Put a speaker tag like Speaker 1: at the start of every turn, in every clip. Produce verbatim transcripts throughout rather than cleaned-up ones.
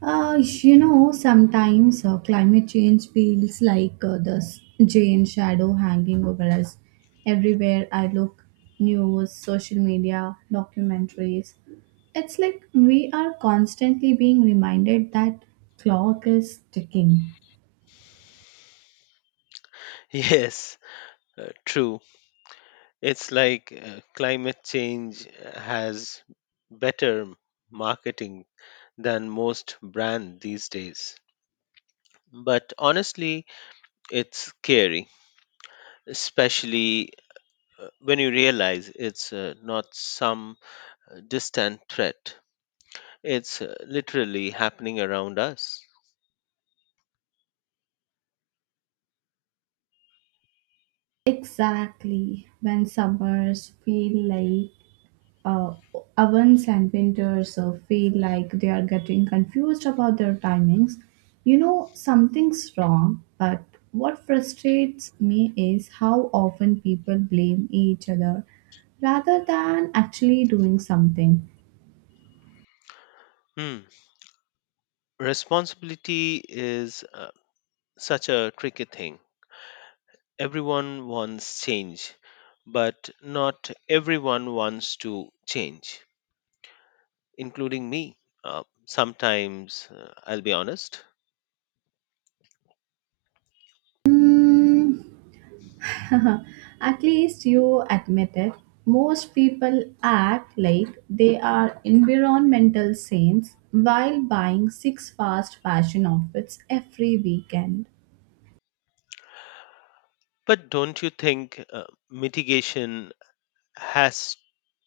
Speaker 1: Uh, you know, sometimes uh, climate change feels like uh, this giant shadow hanging over us. Everywhere I look, news, social media, documentaries, it's like we are constantly being reminded that clock is ticking.
Speaker 2: Yes, uh, true. It's like uh, climate change has better marketing than most brand these days. But honestly, it's scary, especially uh, when you realize it's uh, not some uh, distant threat. It's uh, literally happening around us.
Speaker 1: Exactly when summers feel like uh, ovens and winters uh, feel like they are getting confused about their timings. You know, something's wrong, but what frustrates me is how often people blame each other rather than actually doing something.
Speaker 2: Hmm. Responsibility is uh, such a tricky thing. Everyone wants change, but not everyone wants to change, including me. Uh, sometimes, uh, I'll be honest.
Speaker 1: Hmm. At least you admit it. Most people act like they are environmental saints while buying six fast fashion outfits every weekend.
Speaker 2: But don't you think uh, mitigation has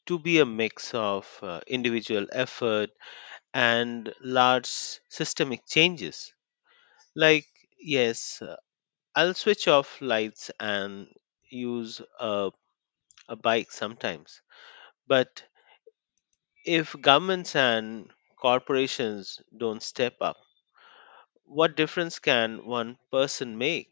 Speaker 2: to be a mix of uh, individual effort and large systemic changes? Like, yes, uh, I'll switch off lights and use a, a bike sometimes, but if governments and corporations don't step up, what difference can one person make?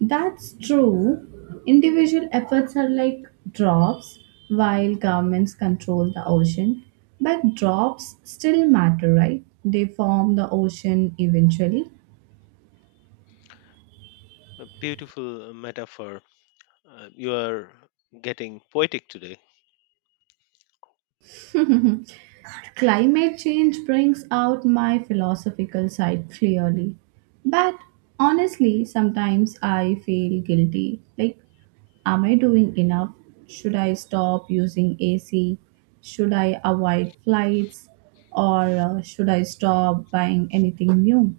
Speaker 1: That's true. Individual efforts are like drops, while governments control the ocean. But drops still matter, right? They form the ocean eventually.
Speaker 2: A beautiful metaphor. Uh, you are getting poetic today.
Speaker 1: Climate change brings out my philosophical side clearly. But honestly, sometimes I feel guilty. Like, am I doing enough? Should I stop using A C? Should I avoid flights? Or uh, should I stop buying anything new?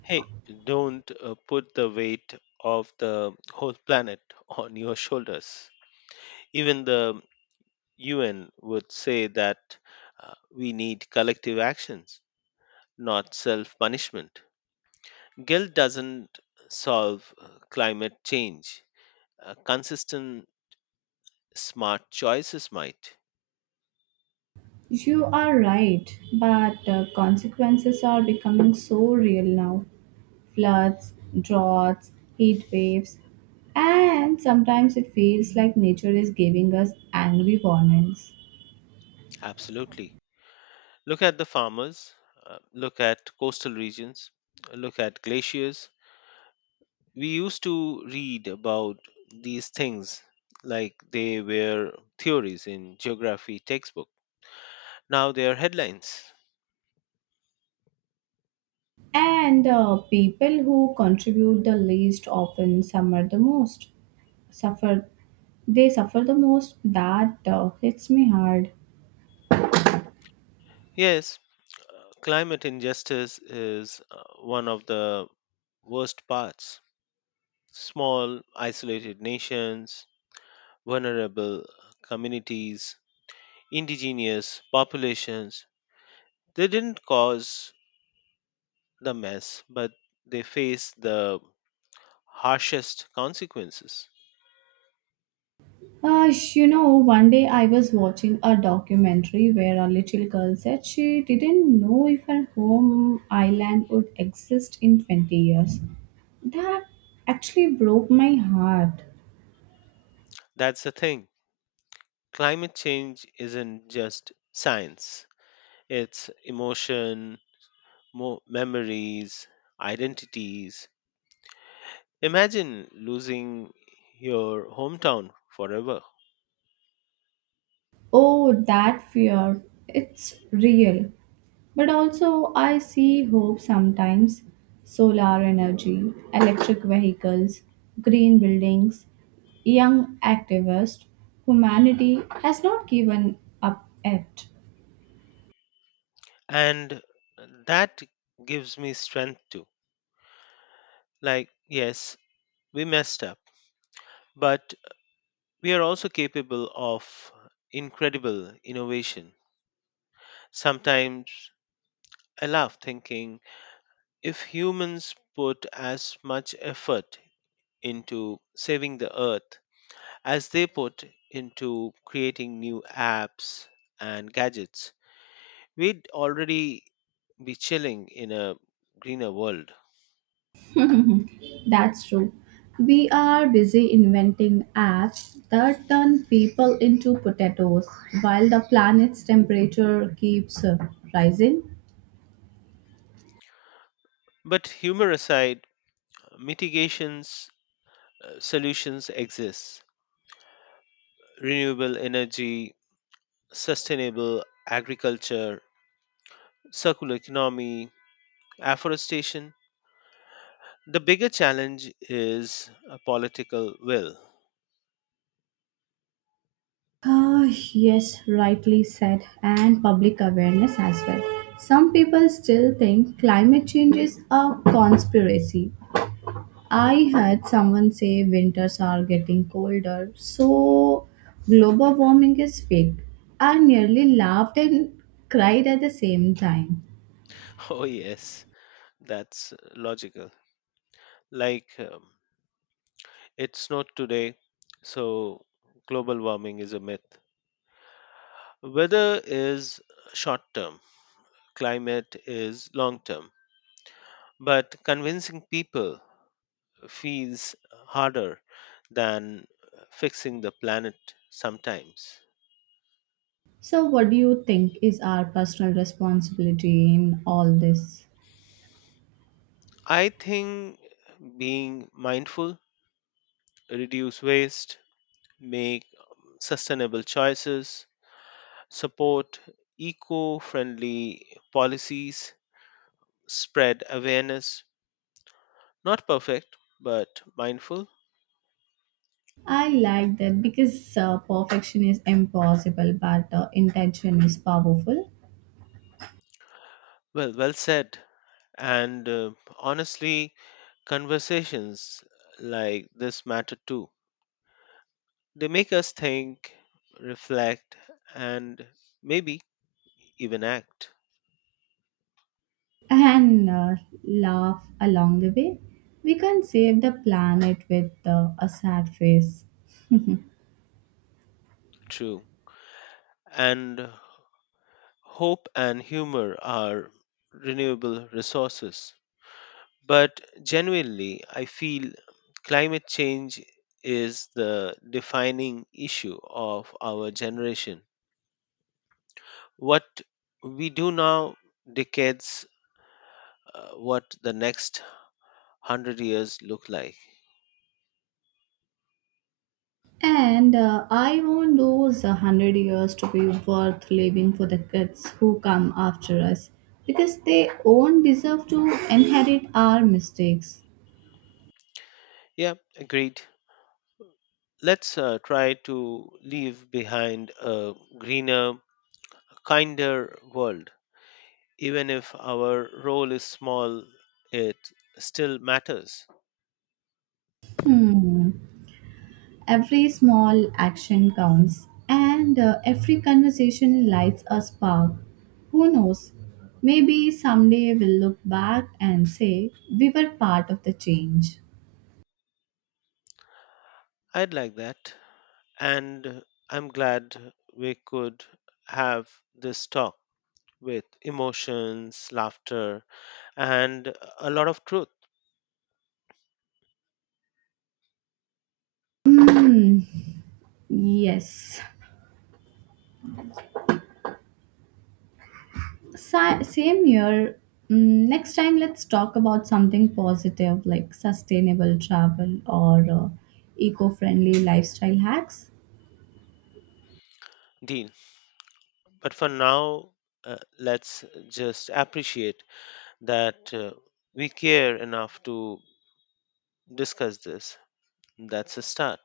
Speaker 2: Hey, don't uh, put the weight of the whole planet on your shoulders. Even the U N would say that uh, we need collective actions, not self punishment. Guilt doesn't solve uh, climate change. Uh, consistent smart choices might.
Speaker 1: You are right, but uh, consequences are becoming so real now. Floods, droughts, heat waves, and sometimes it feels like nature is giving us angry warnings.
Speaker 2: Absolutely. Look at the farmers, uh, look at coastal regions, look at glaciers. We used to read about these things like they were theories in geography textbook. Now they are headlines.
Speaker 1: And uh, people who contribute the least often suffer the most. Suffer, they suffer the most. That uh, hits me hard.
Speaker 2: Yes, uh, climate injustice is uh, one of the worst parts. Small, isolated nations, vulnerable communities, indigenous populations. They didn't cause the mess, but they faced the harshest consequences.
Speaker 1: Uh, you know, one day I was watching a documentary where a little girl said she didn't know if her home island would exist in twenty years. That actually broke my heart.
Speaker 2: That's the thing. Climate change isn't just science, it's emotion, mo- memories, identities. Imagine losing your hometown forever.
Speaker 1: Oh, that fear. It's real. But also, I see hope sometimes. Solar energy, electric vehicles, green buildings, young activists. Humanity has not given up yet.
Speaker 2: And that gives me strength too. Like, yes, we messed up, but we are also capable of incredible innovation. Sometimes I laugh thinking if humans put as much effort into saving the earth as they put into creating new apps and gadgets, we'd already be chilling in a greener world.
Speaker 1: That's true. We are busy inventing apps that turn people into potatoes while the planet's temperature keeps uh, rising.
Speaker 2: But humor aside, mitigations uh, solutions exist. Renewable energy, sustainable agriculture, circular economy, afforestation. The bigger challenge is a political will.
Speaker 1: Ah, yes, rightly said, and public awareness as well. Some people still think climate change is a conspiracy. I heard someone say winters are getting colder, so global warming is fake. I nearly laughed and cried at the same time.
Speaker 2: Oh, yes, that's logical. Like, um, it snowed today, so global warming is a myth. Weather is short term, climate is long term. But convincing people feels harder than fixing the planet sometimes.
Speaker 1: So, what do you think is our personal responsibility in all this?
Speaker 2: I think being mindful, reduce waste, make um, sustainable choices, support eco friendly policies, spread awareness. Not perfect, but mindful.
Speaker 1: I like that because uh, perfection is impossible, but uh, intention is powerful.
Speaker 2: Well, well said. And uh, honestly, conversations like this matter too. They make us think, reflect, and maybe even act.
Speaker 1: And uh, laugh along the way. We can save the planet with uh, a sad face.
Speaker 2: True. And hope and humor are renewable resources. But genuinely, I feel climate change is the defining issue of our generation. What we do now decades uh, what the next one hundred years look like.
Speaker 1: And uh, I want those one hundred years to be worth living for the kids who come after us because they won't deserve to inherit our mistakes.
Speaker 2: Yeah, agreed. Let's uh, try to leave behind a greener, kinder world. Even if our role is small, it still matters.
Speaker 1: Hmm. Every small action counts, and uh, every conversation lights a spark. Who knows? Maybe someday we'll look back and say we were part of the change.
Speaker 2: I'd like that. And I'm glad we could have this talk with emotions, laughter, and a lot of truth,
Speaker 1: Hmm. Yes. Sa- same year. Mm, next time, let's talk about something positive like sustainable travel or uh, eco friendly lifestyle hacks.
Speaker 2: Dean. But for now, uh, let's just appreciate that uh, we care enough to discuss this. That's a start.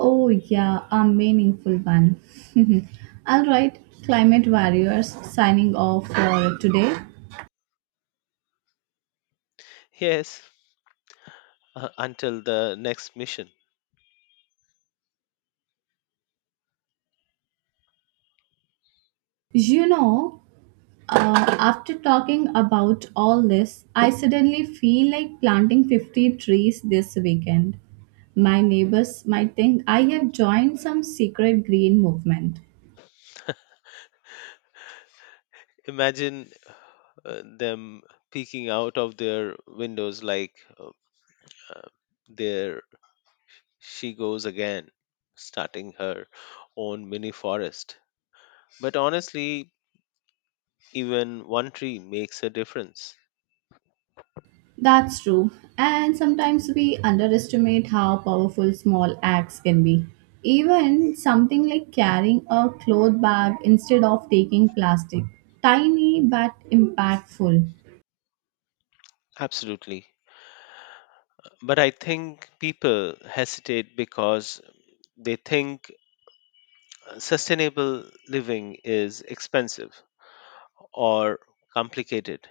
Speaker 1: Oh, yeah, a meaningful one. All right, climate warriors signing off for today.
Speaker 2: Yes, uh, until the next mission.
Speaker 1: You know, uh, After talking about all this, I suddenly feel like planting fifty trees this weekend. My neighbors might think I have joined some secret green movement.
Speaker 2: Imagine uh, them peeking out of their windows like uh, they're. She goes again, starting her own mini forest. But honestly, even one tree makes a difference.
Speaker 1: That's true. And sometimes we underestimate how powerful small acts can be. Even something like carrying a cloth bag instead of taking plastic. Tiny but impactful.
Speaker 2: Absolutely. But I think people hesitate because they think sustainable living is expensive or complicated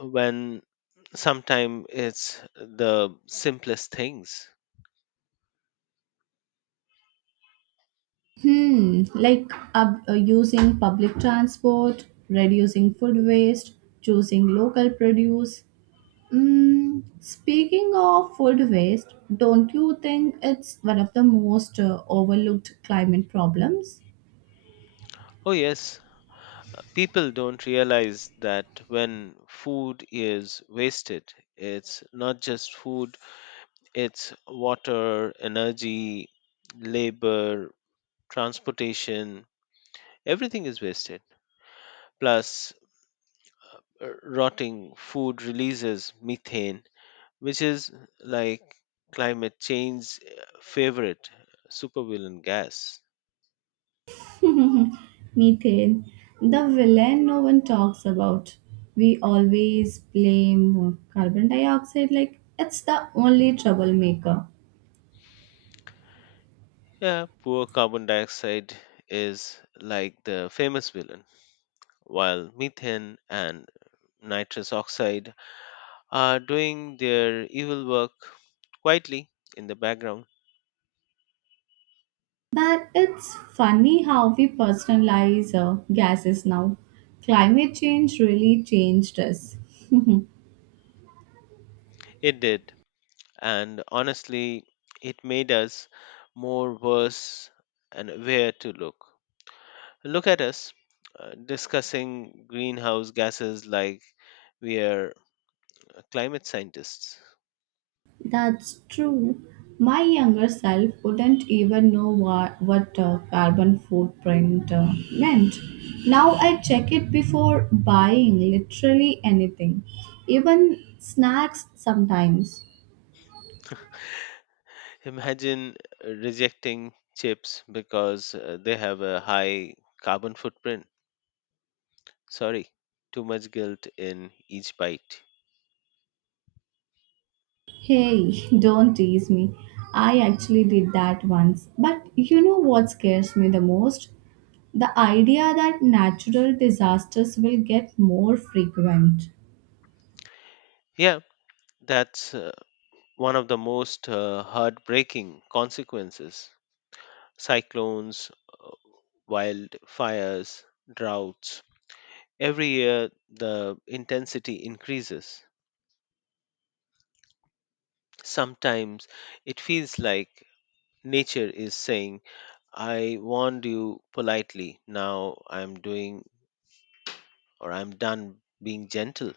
Speaker 2: when sometimes it's the simplest things.
Speaker 1: Hmm, like uh, uh, using public transport, reducing food waste, choosing local produce. Mm, speaking of food waste, don't you think it's one of the most uh, overlooked climate problems?
Speaker 2: Oh, yes, people don't realize that when food is wasted, it's not just food, it's water, energy, labor, transportation, everything is wasted. Plus, uh, rotting food releases methane, which is like climate change's uh, favorite supervillain gas.
Speaker 1: Methane, the villain no one talks about. We always blame carbon dioxide like it's the only troublemaker.
Speaker 2: Yeah, poor carbon dioxide is like the famous villain, while methane and nitrous oxide are doing their evil work quietly in the background.
Speaker 1: But it's funny how we personalize uh, gases now. Climate change really changed us.
Speaker 2: It did, and honestly, it made us more worse and aware to look. Look at us uh, discussing greenhouse gases like we are climate scientists.
Speaker 1: That's true. My younger self wouldn't even know what, what uh, carbon footprint uh, meant. Now I check it before buying literally anything, even snacks sometimes.
Speaker 2: Imagine rejecting chips because uh, they have a high carbon footprint. Sorry, too much guilt in each bite.
Speaker 1: Hey, don't tease me. I actually did that once. But you know what scares me the most? The idea that natural disasters will get more frequent.
Speaker 2: Yeah, that's uh, one of the most uh, heartbreaking consequences. Cyclones, uh, wildfires, droughts. Every year, the intensity increases. Sometimes it feels like nature is saying, I warned you politely, now I'm doing or I'm done being gentle.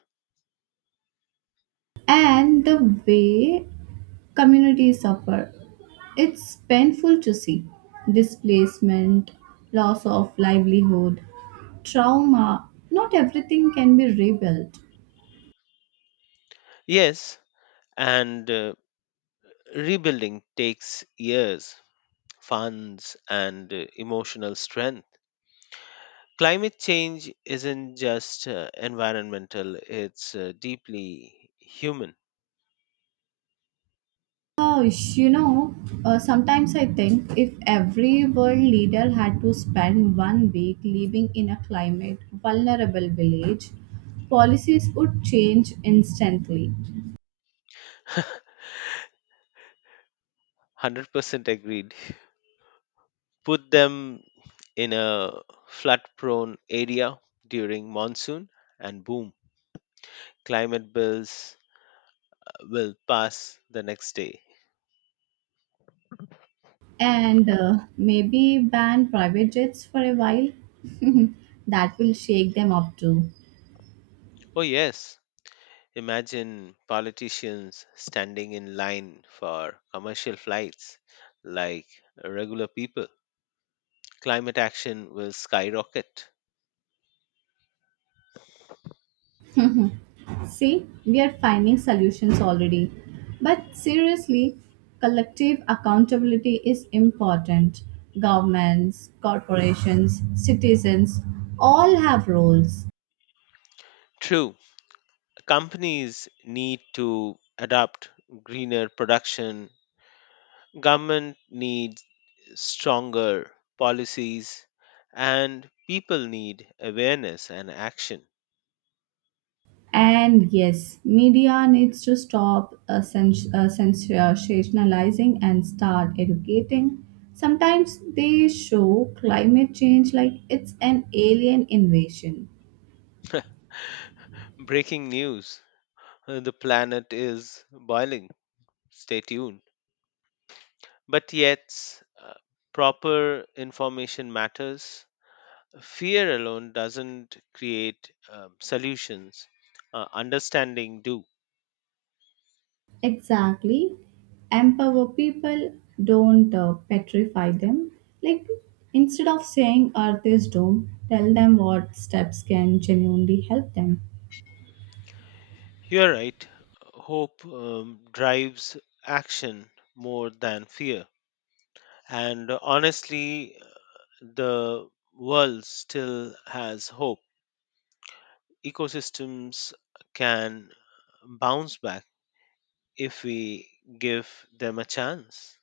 Speaker 1: And the way communities suffer. It's painful to see displacement, loss of livelihood, trauma. Not everything can be rebuilt.
Speaker 2: Yes, and uh, rebuilding takes years, funds, and uh, emotional strength. Climate change isn't just uh, environmental, it's uh, deeply human.
Speaker 1: Gosh, you know, uh, sometimes I think if every world leader had to spend one week living in a climate vulnerable village, policies would change instantly.
Speaker 2: one hundred percent agreed. Put them in a flood prone area during monsoon, and boom, climate bills will pass the next day.
Speaker 1: And uh, maybe ban private jets for a while. That will shake them up too.
Speaker 2: Oh, yes. Imagine politicians standing in line for commercial flights like regular people. Climate action will skyrocket.
Speaker 1: See, we are finding solutions already. But seriously, collective accountability is important. Governments, corporations, citizens all have roles.
Speaker 2: True, companies need to adopt greener production, government needs stronger policies, and people need awareness and action.
Speaker 1: And yes, media needs to stop uh, sens- uh, sens- uh, sensationalizing and start educating. Sometimes they show climate change like it's an alien invasion.
Speaker 2: Breaking news, uh, the planet is boiling, stay tuned, but yet uh, proper information matters, fear alone doesn't create um, solutions, uh, understanding do.
Speaker 1: Exactly. Empower people, don't uh, petrify them. Like, instead of saying Earth is doomed, tell them what steps can genuinely help them.
Speaker 2: You're right. Hope um, drives action more than fear. And honestly, the world still has hope. Ecosystems can bounce back if we give them a chance.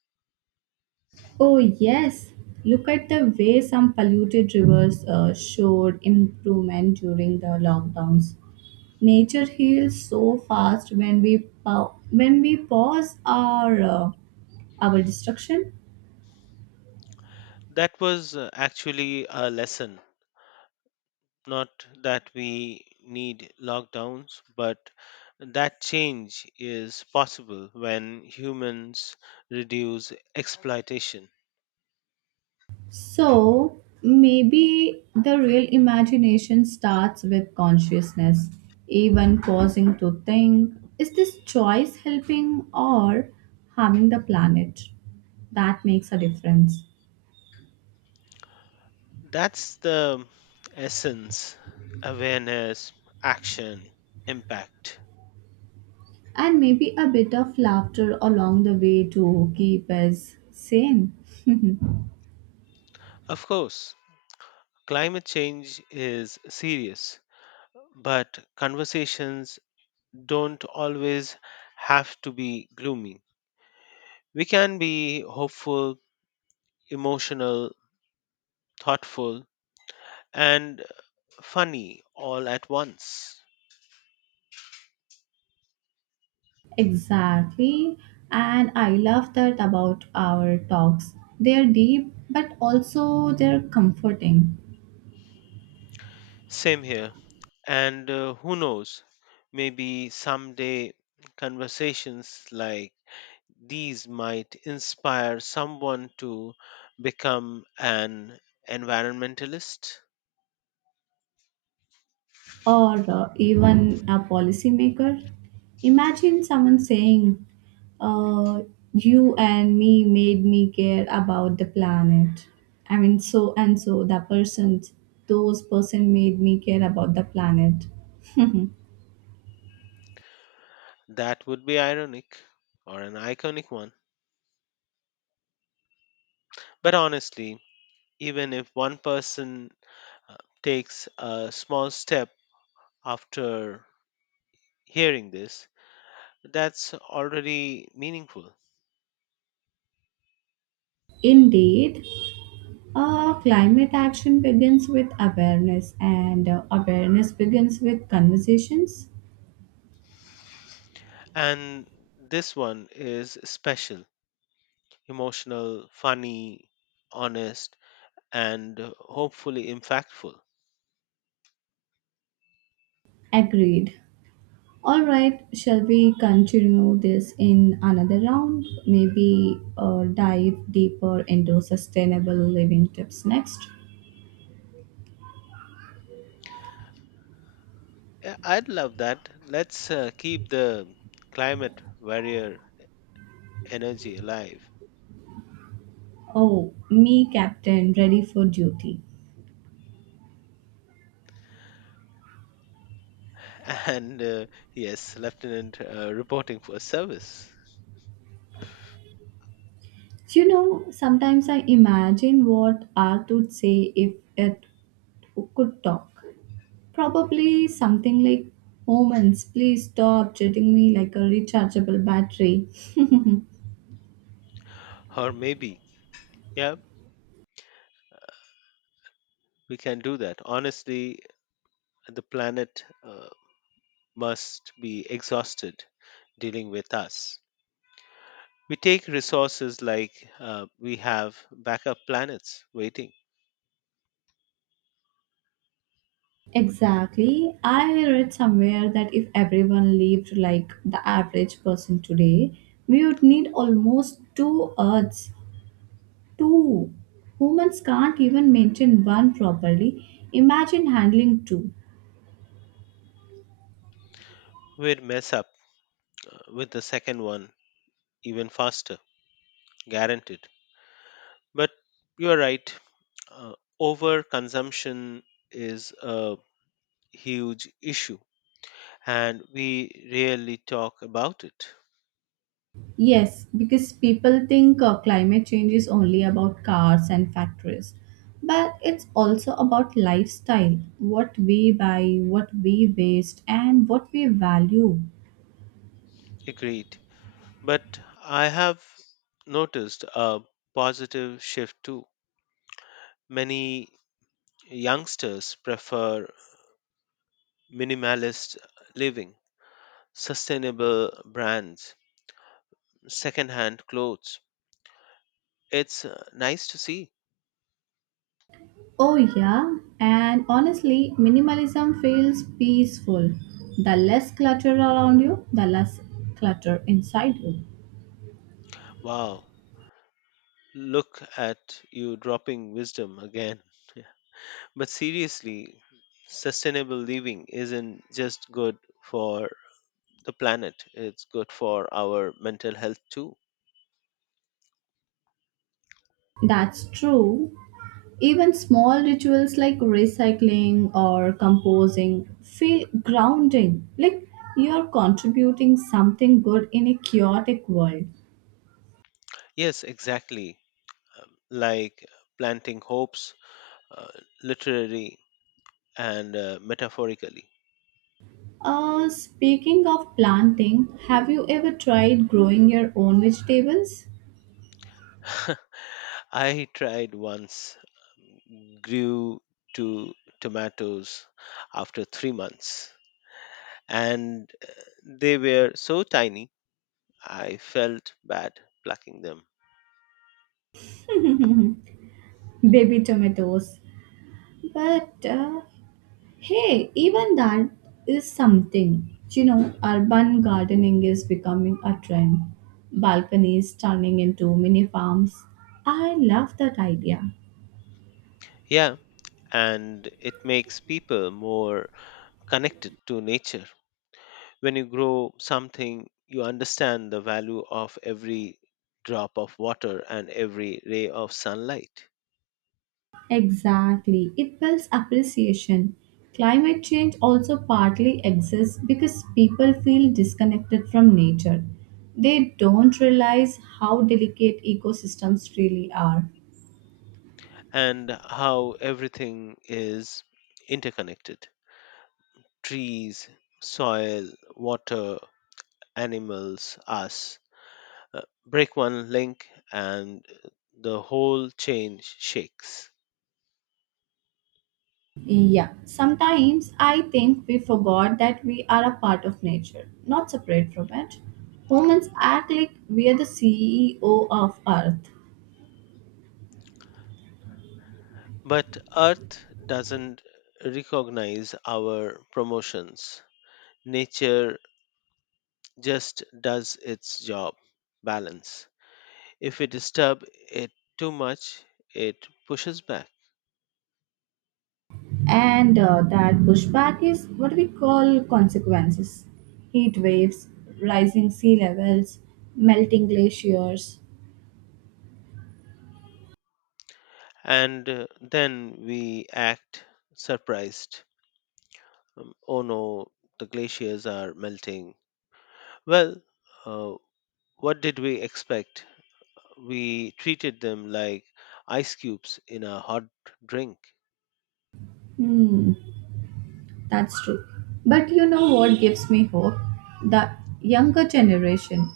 Speaker 1: Oh, yes. Look at the way some polluted rivers uh, showed improvement during the lockdowns. Nature heals so fast when we pa- when we pause our uh, our destruction.
Speaker 2: That was uh, actually a lesson. Not that we need lockdowns, but that change is possible when humans reduce exploitation.
Speaker 1: So maybe the real imagination starts with consciousness, even pausing to think: Is this choice helping or harming the planet? That makes a difference.
Speaker 2: That's the essence, awareness, action, impact.
Speaker 1: And maybe a bit of laughter along the way to keep us sane.
Speaker 2: Of course, climate change is serious, but conversations don't always have to be gloomy. We can be hopeful, emotional, thoughtful, and funny all at once.
Speaker 1: Exactly, and I love that about our talks. They're deep but also they're comforting.
Speaker 2: Same here. And uh, who knows, maybe someday conversations like these might inspire someone to become an environmentalist.
Speaker 1: Or uh, even a policymaker. Imagine someone saying, uh, You and me made me care about the planet. I mean, so and so, the person, those person made me care about the planet.
Speaker 2: That would be ironic or an iconic one. But honestly, even if one person uh, takes a small step after hearing this, that's already meaningful.
Speaker 1: Indeed, uh, climate action begins with awareness, and uh, awareness begins with conversations.
Speaker 2: And this one is special, emotional, funny, honest, and hopefully impactful.
Speaker 1: Agreed. All right, shall we continue this in another round? Maybe uh, dive deeper into sustainable living tips next.
Speaker 2: Yeah, I'd love that. Let's uh, keep the climate warrior energy alive.
Speaker 1: Oh, me, Captain, ready for duty.
Speaker 2: And uh, yes, Lieutenant uh, reporting for service.
Speaker 1: You know, sometimes I imagine what Art would say if it could talk. Probably something like, Omens, please stop treating me like a rechargeable battery.
Speaker 2: Or maybe, yeah, we can do that. Honestly, the planet uh, must be exhausted dealing with us. We take resources like uh, we have backup planets waiting.
Speaker 1: Exactly. I read somewhere that if everyone lived like the average person today, we would need almost two Earths. Two. Humans can't even maintain one properly. Imagine handling two.
Speaker 2: We'd mess up uh, with the second one even faster, guaranteed. But you are right. Uh, Overconsumption is a huge issue, and we rarely talk about it.
Speaker 1: Yes, because people think uh, climate change is only about cars and factories, but it's also about lifestyle what we buy, what we waste, and what we value.
Speaker 2: Agreed. But I have noticed a positive shift too. Many youngsters prefer minimalist living, sustainable brands, secondhand clothes. It's uh, nice to see.
Speaker 1: Oh, yeah, and honestly, minimalism feels peaceful. The less clutter around you, the less clutter inside you.
Speaker 2: Wow, look at you dropping wisdom again. But seriously, sustainable living isn't just good for the planet, it's good for our mental health too.
Speaker 1: That's true. Even small rituals like recycling or composing feel grounding, like you're contributing something good in a chaotic world.
Speaker 2: Yes, exactly. Um, Like planting hopes, uh, literally and uh, metaphorically.
Speaker 1: Uh, speaking of planting, have you ever tried growing your own vegetables?
Speaker 2: I tried once, grew two tomatoes after three months, and uh, they were so tiny, I felt bad plucking them.
Speaker 1: Baby tomatoes. But uh, hey, even that is something. You know, urban gardening is becoming a trend. Balconies turning into mini farms. I love that idea.
Speaker 2: Yeah, and it makes people more connected to nature. When you grow something, you understand the value of every drop of water and every ray of sunlight,
Speaker 1: Exactly. It builds appreciation. Climate change also partly exists because people feel disconnected from nature. They don't realize how delicate ecosystems really are.
Speaker 2: and how everything is interconnected, trees, soil, water, animals, us. Uh, break one link and the whole chain shakes.
Speaker 1: Yeah, sometimes I think we forgot that we are a part of nature, not separate from it. Humans act like we are the C E O of Earth.
Speaker 2: But Earth doesn't recognize our promotions. Nature just does its job, balance. If we disturb it too much, it pushes back.
Speaker 1: And uh, that pushback is what we call consequences heat waves, rising sea levels, melting glaciers.
Speaker 2: And uh, then we act surprised. Um, oh no, the glaciers are melting. Well, uh, what did we expect? We treated them like ice cubes in a hot drink.
Speaker 1: Hmm, that's true. But you know what gives me hope? The younger generation.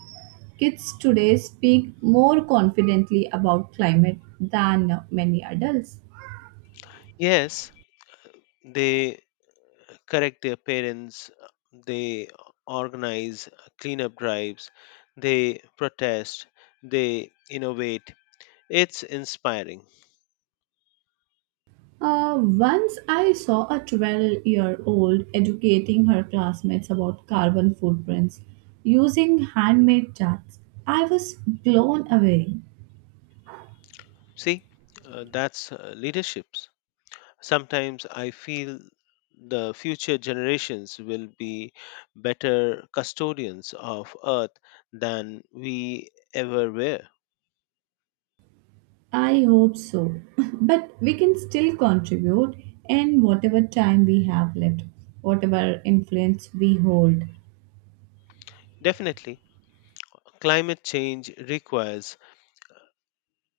Speaker 1: Kids today speak more confidently about climate than many adults.
Speaker 2: Yes, they correct their parents, uh, they organize cleanup drives, they protest, they innovate. It's inspiring.
Speaker 1: Uh, once I saw a twelve year old educating her classmates about carbon footprints using handmade charts. I was blown away.
Speaker 2: See, uh, that's uh, leaderships. Sometimes I feel the future generations will be better custodians of earth than we ever were.
Speaker 1: I hope so. But we can still contribute in whatever time we have left, whatever influence we hold.
Speaker 2: Definitely, climate change requires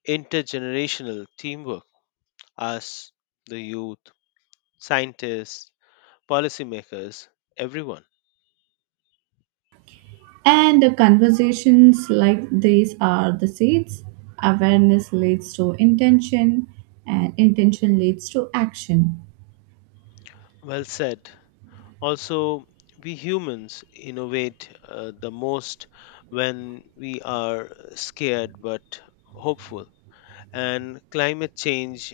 Speaker 2: intergenerational teamwork. Us, the youth, scientists, policymakers, everyone.
Speaker 1: And the conversations like these are the seeds. Awareness leads to intention, and intention leads to action.
Speaker 2: Well said. Also, we humans innovate uh, the most when we are scared but hopeful. And climate change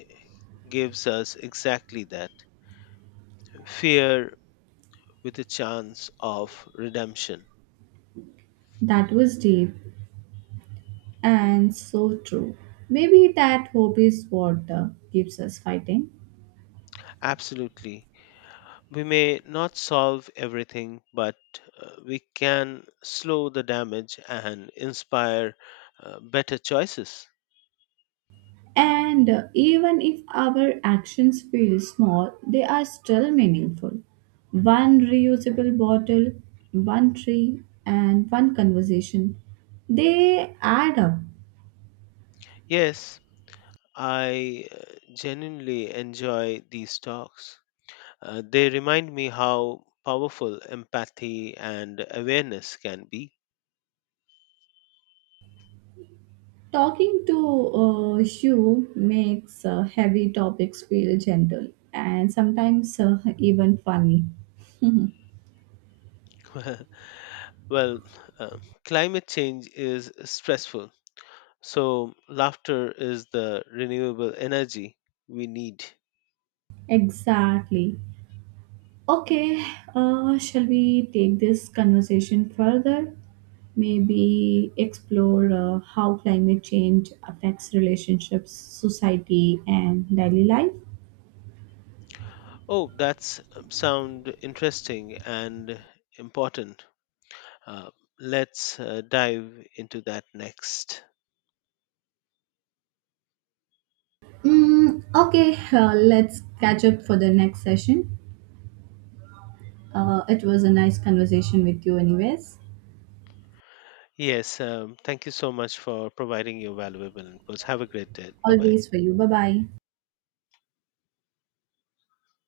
Speaker 2: gives us exactly that, fear with a chance of redemption.
Speaker 1: That was deep. And so true. Maybe that hope is what uh, keeps us fighting.
Speaker 2: Absolutely. We may not solve everything, but uh, we can slow the damage and inspire uh, better choices.
Speaker 1: And uh, even if our actions feel small, they are still meaningful. One reusable bottle, one tree, and one conversation. They add up.
Speaker 2: Yes, I uh, genuinely enjoy these talks. Uh, they remind me how powerful empathy and awareness can be.
Speaker 1: Talking to uh, you makes uh, heavy topics feel gentle and sometimes uh, even funny.
Speaker 2: Well, uh, climate change is stressful, so laughter is the renewable energy we need.
Speaker 1: Exactly. Okay, uh, shall we take this conversation further? Maybe explore uh, how climate change affects relationships, society, and daily life.
Speaker 2: Oh, that's um, sound interesting and important. Uh, let's uh, dive into that next.
Speaker 1: Mm, okay, uh, let's catch up for the next session. Uh, it was a nice conversation with you, anyways.
Speaker 2: Yes, um, thank you so much for providing your valuable inputs. Have a great day. Bye bye.
Speaker 1: Always for you. Bye bye.